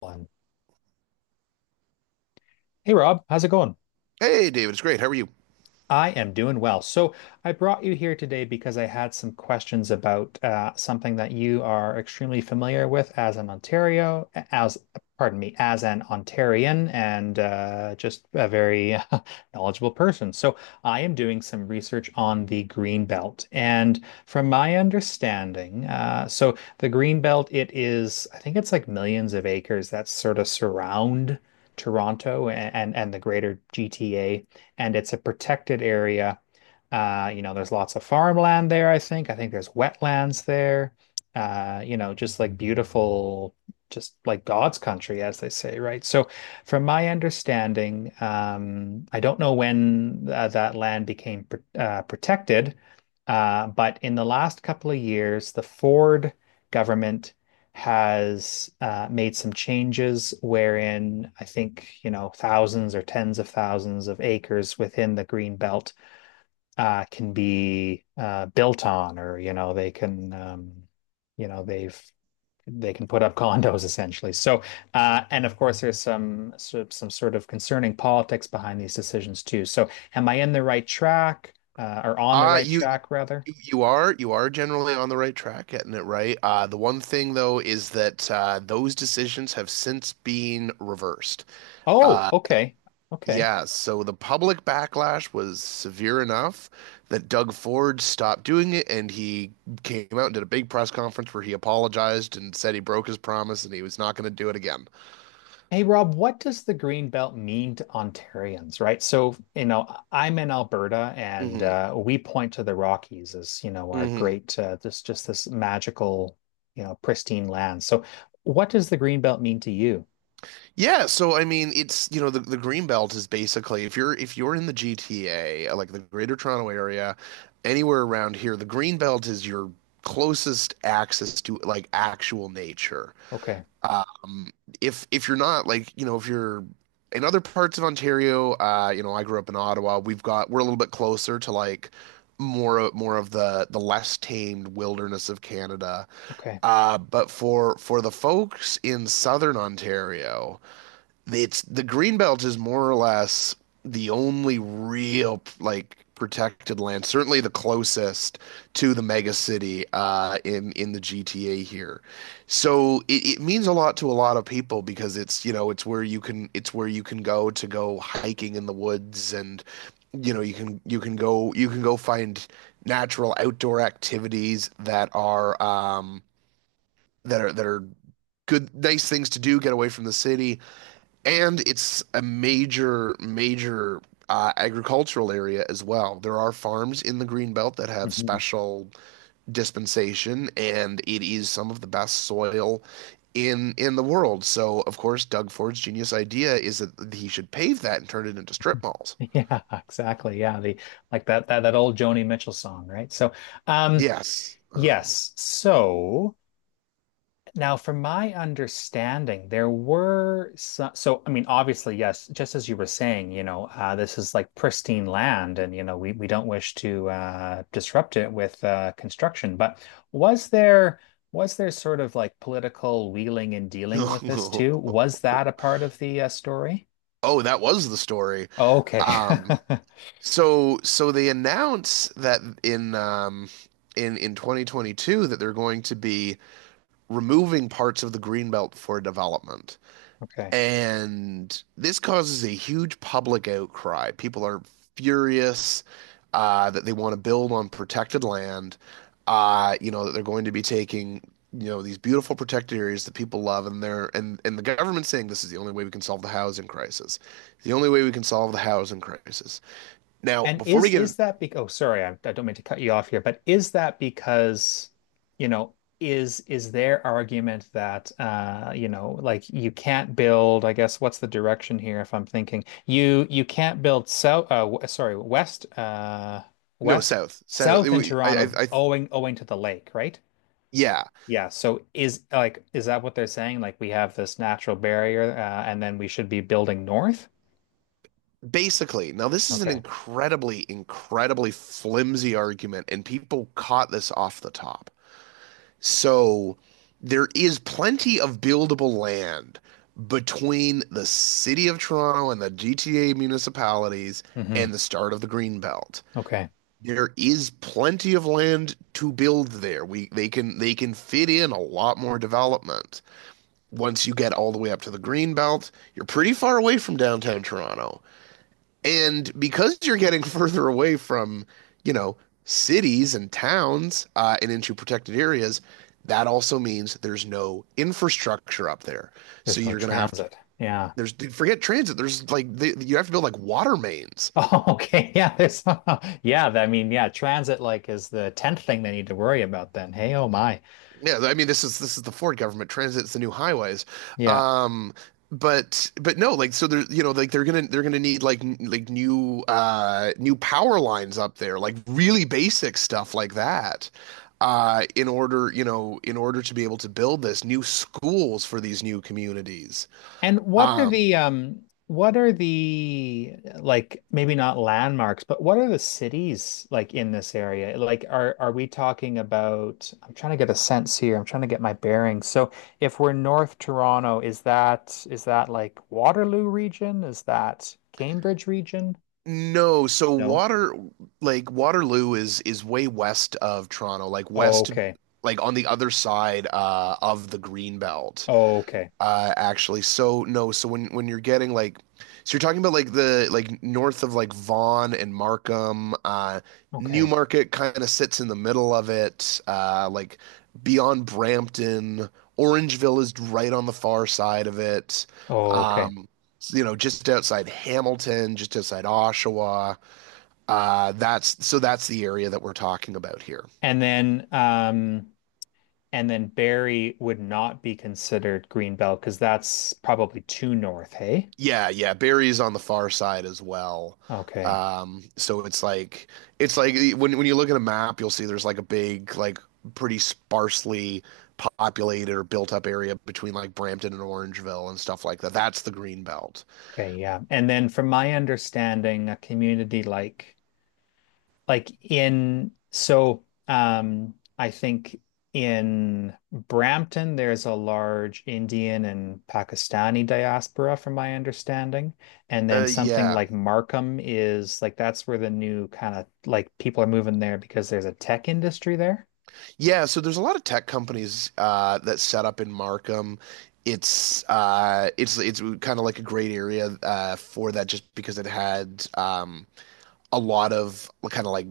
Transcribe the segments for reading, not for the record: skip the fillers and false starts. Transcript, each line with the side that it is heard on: left: One. Hey Rob, how's it going?
right: Hey, David, it's great. How are you?
left: I am doing well. So I brought you here today because I had some questions about something that you are extremely familiar with as an Ontario, as, pardon me, as an Ontarian and just a very knowledgeable person. So I am doing some research on the Green Belt. And from my understanding, so the Green Belt, I think it's like millions of acres that sort of surround Toronto and the greater GTA, and it's a protected area. There's lots of farmland there, I think. I think there's wetlands there. Just like just like God's country, as they say, right? So, from my understanding, I don't know when that land became pr protected, but in the last couple of years, the Ford government has made some changes wherein, I think, you know, thousands or tens of thousands of acres within the green belt can be built on, or, you know, they can, you know, they've they can put up condos essentially. So, and of course, there's some sort of concerning politics behind these decisions too. So, am I in the right track, or on the
right: Uh,
left: right
right: you, you
left: track rather?
right: you are generally on the right track, getting it right. The one thing though is that those decisions have since been reversed.
left: Oh,
right: Uh,
left: okay, okay.
right: yeah, so the public backlash was severe enough that Doug Ford stopped doing it, and he came out and did a big press conference where he apologized and said he broke his promise and he was not going to do it again.
left: Hey Rob, what does the Green Belt mean to Ontarians, right? So, you know, I'm in Alberta and
right: hmm
left: we point to the Rockies as, you know, our
right: hmm
left: great, this magical, you know, pristine land. So, what does the Green Belt mean to you?
right: Yeah, so I mean, it's you know the green belt is basically if you're in the GTA, like the Greater Toronto Area, anywhere around here. The green belt is your closest access to like actual nature.
left: Okay.
right: Um, if you're not like you know if you're in other parts of Ontario, you know, I grew up in Ottawa. We're a little bit closer to like more of the less tamed wilderness of Canada.
left: Okay.
right: But for the folks in southern Ontario, it's the Greenbelt is more or less the only real like protected land, certainly the closest to the mega city in the GTA here. So it means a lot to a lot of people because it's you know it's where you can go to go hiking in the woods, and you know you can you can go find natural outdoor activities that are that are that are good nice things to do, get away from the city. And it's a major agricultural area as well. There are farms in the Green Belt that have
left: Hmm.
right: special dispensation, and it is some of the best soil in the world. So, of course, Doug Ford's genius idea is that he should pave that and turn it into strip malls.
left: Yeah, exactly. Yeah, the like that old Joni Mitchell song, right? Um,
right: Yes.
left: yes. So, now, from my understanding, there were so, so I mean, obviously, yes, just as you were saying, you know, this is like pristine land, and, you know, we don't wish to disrupt it with construction. But was there was there sort of like political wheeling and dealing with this too? Was that a part of the story?
right: Oh, that was the story.
left: Oh, okay,
right: Um, so they announce that in 2022 that they're going to be removing parts of the greenbelt for development.
left: okay.
right: And this causes a huge public outcry. People are furious that they want to build on protected land, you know, that they're going to be taking, you know, these beautiful protected areas that people love. And they're and the government's saying this is the only way we can solve the housing crisis. The only way we can solve the housing crisis. Now,
left: And
right: before we
left: is
right: get in,
left: is that because, oh, sorry, I, don't mean to cut you off here, but is that because, you know, is their argument that, you know, like you can't build, I guess, what's the direction here? If I'm thinking, you can't build south w- sorry, west
right: no,
left: west
right: south, south. It
left: south in
right: w-
left: Toronto
right: I-
left: owing to the lake, right?
right: Yeah.
left: Yeah, so is like is that what they're saying? Like we have this natural barrier and then we should be building north?
right: Basically, now this is an
left: Okay.
right: incredibly flimsy argument, and people caught this off the top. So there is plenty of buildable land between the city of Toronto and the GTA municipalities
left: Hmm.
right: and the start of the Green Belt.
left: Okay.
right: There is plenty of land to build there. We They can fit in a lot more development. Once you get all the way up to the Green Belt, you're pretty far away from downtown Toronto. And because you're getting further away from, you know, cities and towns and into protected areas, that also means there's no infrastructure up there. So
left: There's no
right: you're going to have to,
left: transit. Yeah.
right: forget transit, you have to build like water mains.
left: Oh, okay. Yeah, there's yeah, I mean, yeah, transit like is the tenth thing they need to worry about then. Hey, oh my.
right: Yeah, I mean, this is the Ford government. Transit's the new highways.
left: Yeah.
right: Um but No, like so they're you know like they're gonna need like like new new power lines up there, like really basic stuff like that. In order, you know, in order to be able to build this new schools for these new communities.
left: And what are
right: Um
left: the like maybe not landmarks, but what are the cities like in this area? Like are we talking about? I'm trying to get a sense here. I'm trying to get my bearings. So if we're North Toronto, is that like Waterloo region? Is that Cambridge region?
right: no, so
left: No.
right: water like Waterloo is way west of Toronto, like
left: Oh,
right: west,
left: okay.
right: like on the other side of the Green Belt.
left: Oh, okay.
right: Actually, so no, so when you're getting like, so you're talking about like the like north of like Vaughan and Markham,
left: Okay.
right: Newmarket kind of sits in the middle of it, like beyond Brampton. Orangeville is right on the far side of it.
left: Oh, okay.
right: Um, so, you know, just outside Hamilton, just outside Oshawa. That's so that's the area that we're talking about here.
left: And then um and then Barrie would not be considered Greenbelt because that's probably too north, hey?
right: Yeah. Barry's on the far side as well.
left: Okay.
right: So it's like when you look at a map, you'll see there's like a big, like pretty sparsely populated or built up area between like Brampton and Orangeville and stuff like that. That's the Green Belt.
left: Okay, yeah. And then from my understanding, a community like in so I think in Brampton there's a large Indian and Pakistani diaspora from my understanding. And then something
right: Yeah.
left: like Markham is like that's where the new kind of like people are moving there because there's a tech industry there.
right: Yeah, so there's a lot of tech companies that set up in Markham. It's it's kind of like a great area for that, just because it had a lot of kind of like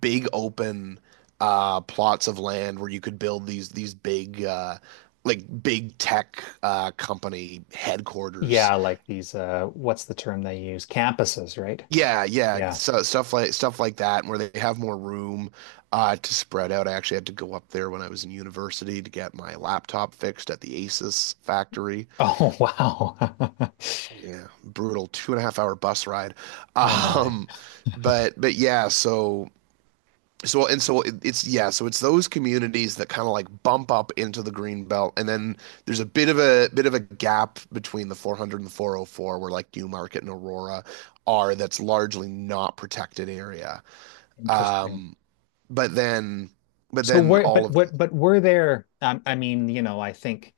right: big open plots of land where you could build these big like big tech company headquarters.
left: Yeah, like these what's the term they use? Campuses, right?
right: Yeah, yeah.
left: Yeah.
right: So stuff like that, where they have more room to spread out. I actually had to go up there when I was in university to get my laptop fixed at the Asus factory.
left: Oh, wow.
right: Yeah, brutal 2.5 hour bus ride.
left: Oh my.
right: But yeah, so so and so it, it's yeah, so it's those communities that kind of like bump up into the green belt, and then there's a bit of a gap between the 400 and the 404, where like Newmarket and Aurora are. That's largely not protected area.
left: Interesting.
right: Um but then but
left: So
right: then
left: where
right: all
left: but
right: of the other
left: what but were there I mean, you know, I think.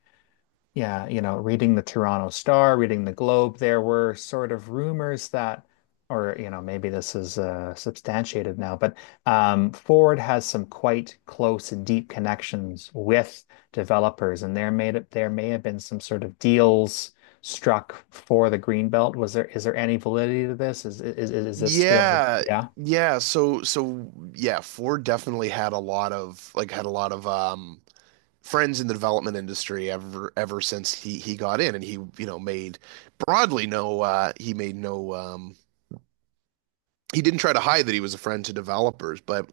left: Yeah, you know, reading the Toronto Star, reading the Globe, there were sort of rumors that, or you know, maybe this is substantiated now, but Ford has some quite close and deep connections with developers, and there may have been some sort of deals struck for the Greenbelt. Was there, is there any validity to this? Is this still?
right: Yeah.
left: Yeah.
right: Yeah, Ford definitely had a lot of like had a lot of friends in the development industry ever since he got in, and he, you know, made broadly no, he made he didn't try to hide that he was a friend to developers. But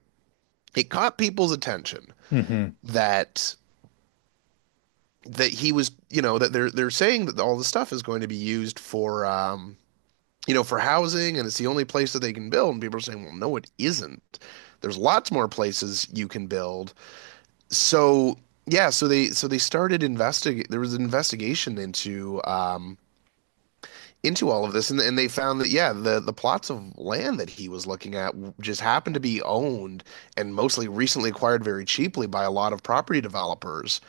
right: it caught people's attention
left: Hmm.
right: that he was, you know, that they're saying that all the stuff is going to be used for you know, for housing, and it's the only place that they can build. And people are saying, well, no it isn't, there's lots more places you can build. So yeah so they so they started investig there was an investigation into all of this, and they found that yeah, the plots of land that he was looking at just happened to be owned and mostly recently acquired very cheaply by a lot of property developers,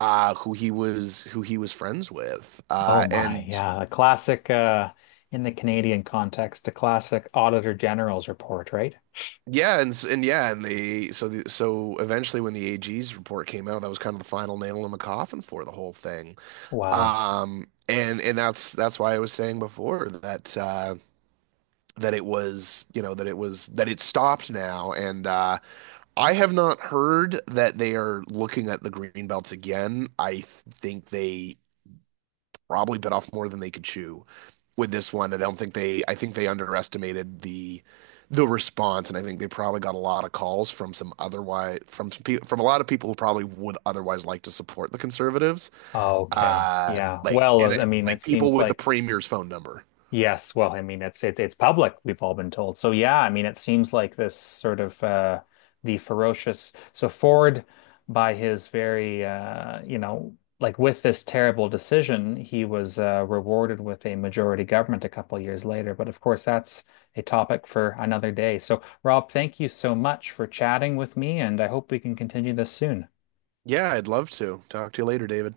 right: who he was friends with,
left: Oh my,
right: and.
left: yeah, a classic in the Canadian context, a classic Auditor General's report, right?
right: Yeah, and they, so the, so eventually when the AG's report came out, that was kind of the final nail in the coffin for the whole thing.
left: Wow.
right: And that's why I was saying before that that it was, you know, that it was, that it stopped now. And I have not heard that they are looking at the green belts again. Think they probably bit off more than they could chew with this one. I don't think they, I think they underestimated the response, and I think they probably got a lot of calls from some otherwise from some people from a lot of people who probably would otherwise like to support the conservatives.
left: Oh, okay. Yeah.
right: Like and
left: Well, I
right: it,
left: mean, it
right: like people
left: seems
right: with the
left: like
right: premier's phone number.
left: yes. Well, I mean, it's it's public. We've all been told. So yeah, I mean, it seems like this sort of the ferocious. So Ford, by his very, you know, like with this terrible decision, he was rewarded with a majority government a couple years later. But of course, that's a topic for another day. So Rob, thank you so much for chatting with me, and I hope we can continue this soon.
right: Yeah, I'd love to talk to you later, David.